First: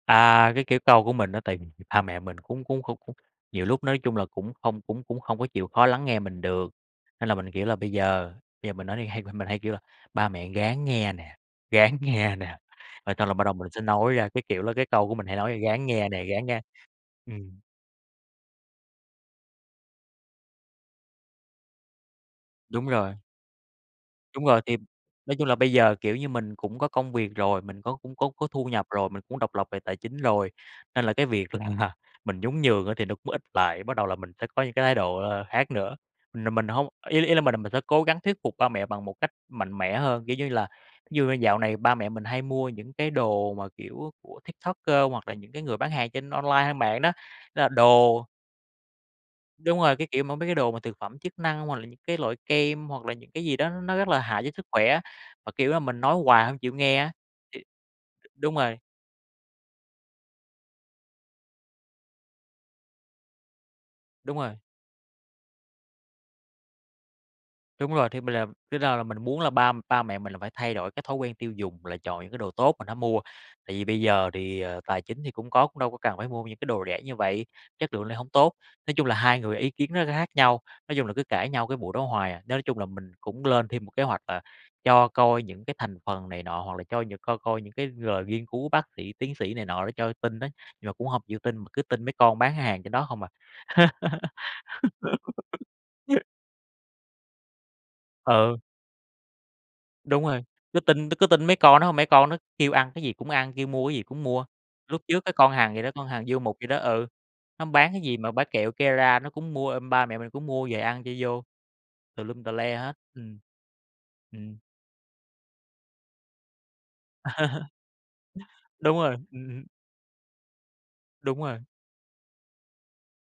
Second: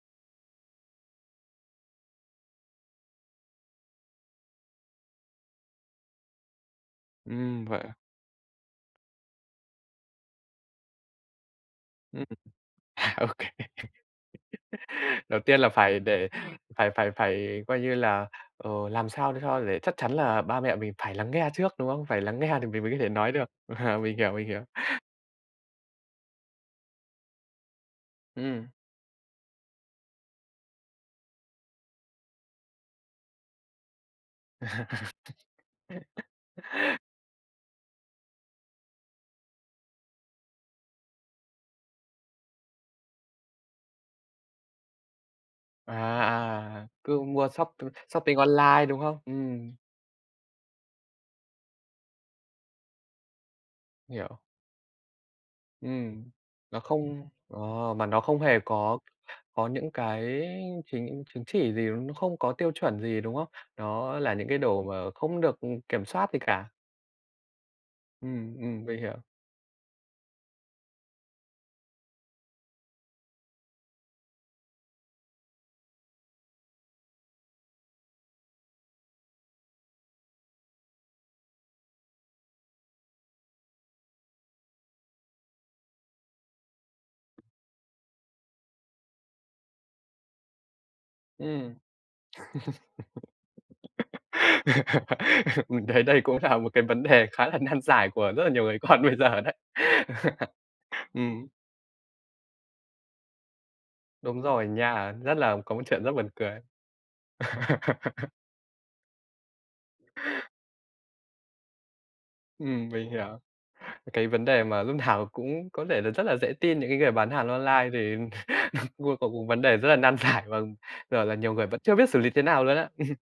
À, cái kiểu câu của mình á, tại vì ba mẹ mình cũng cũng không cũng nhiều lúc nói chung là cũng không cũng cũng hông có chịu khó lắng nghe mình được, nên là mình, Ừm, kiểu là, vậy bây à? giờ bây giờ mình nói thì hay mình mình hay kêu là "Ba mẹ ráng nghe nè, ráng Ừm, nghe nè." Rồi ô xong là bắt kê. đầu mình sẽ nói ra, cái kiểu là, cái câu của mình hay Đầu nói tiên là "Ráng phải nghe nè, để ráng nghe." phải phải Ừm. phải, coi như là, ờ, làm sao để cho để chắc chắn là ba mẹ mình phải lắng nghe trước, đúng không? Phải lắng nghe thì mình Đúng mới có thể rồi. nói được. À, mình hiểu, Đúng mình rồi. hiểu. Thì nói chung là bây giờ, kiểu như, mình cũng có công việc rồi, mình có cũng có có thu Ừm. nhập rồi, mình cũng độc lập về tài chính rồi, nên là cái việc là mình nhún nhường á thì nó cũng ít lại, bắt đầu là mình sẽ có những cái thái độ, ờ, khác nữa. Là mình hông ý ý là mình là mình sẽ cố gắng thuyết phục ba mẹ bằng một cách mạnh mẽ hơn, kiểu như là thí dụ như dạo này ba mẹ mình hay mua những cái đồ mà, kiểu, của TikToker hoặc là những cái người bán À, hàng trên à, online hay à, mạng đó. cứ mua Đó là shop, ư, đồ shopping online, đúng không? Ừm. Đúng rồi, cái kiểu mà, mấy cái đồ mà thực phẩm chức năng hoặc là những cái loại kem, hoặc là những cái gì đó nó rất là Hiểu. hại cho sức khỏe, mà, kiểu như là, mình nói Ừm, hoài hông chịu nó nghe á, không thì ờ, mà nó không đúng hề rồi. có có những cái chính chứng chỉ gì, nó không có tiêu chuẩn gì, đúng không? Nó là Đúng những rồi. cái đồ mà không được, ừm, kiểm soát gì cả. Đúng rồi. Thì mình làm Ừm, bây ừm, giờ mình là mình hiểu. muốn là ba ba mẹ mình là phải thay đổi cái thói quen tiêu dùng, là chọn những cái đồ tốt mình hãy mua, tại vì bây giờ thì, ờ, tài chính thì cũng có, cũng đâu có cần phải mua những cái đồ rẻ như vậy, chất lượng lại hông tốt. Nói chung là hai người ý kiến nó rất là khác nhau, nói chung là cứ cãi nhau cái vụ đó hoài à. Nên nói chung là mình cũng lên thêm một kế hoạch, à, cho coi những cái thành phần này nọ hoặc là cho những coi coi những cái lời nghiên cứu bác sĩ, tiến sĩ này nọ để cho tin á, nhưng mà cũng hông chịu tin mà Ừm. cứ tin mấy con bán hàng trên đó không à. Mình thấy đây cũng là một cái vấn đề khá là nan giải của rất là Ừ. nhiều người con bây giờ đấy. Đúng rồi, cứ tin cứ cứ tin Ừm. mấy con đó hông, mấy con nó kêu ăn cái gì cũng ăn, kêu mua cái gì cũng Đúng mua. rồi Lúc nha, trước cái rất con là có Hằng một gì đó, chuyện con rất Hằng buồn Du Mục cười. gì đó ừ, nó bán cái gì mà bán kẹo Kera nó cũng mua, ơ, ba mẹ mình cũng mua về ăn cho vô. Tùm lum, tè le Ừm, hết, mình hiểu. ừm, Cái vấn ừm. đề mà lúc nào cũng có thể là rất là dễ tin những cái người bán hàng online, thì Đúng rồi, c cũng ừm vấn hửm. đề rất là nan giải và, gọi là, Đúng nhiều rồi. người vẫn chưa biết xử lý thế nào luôn á.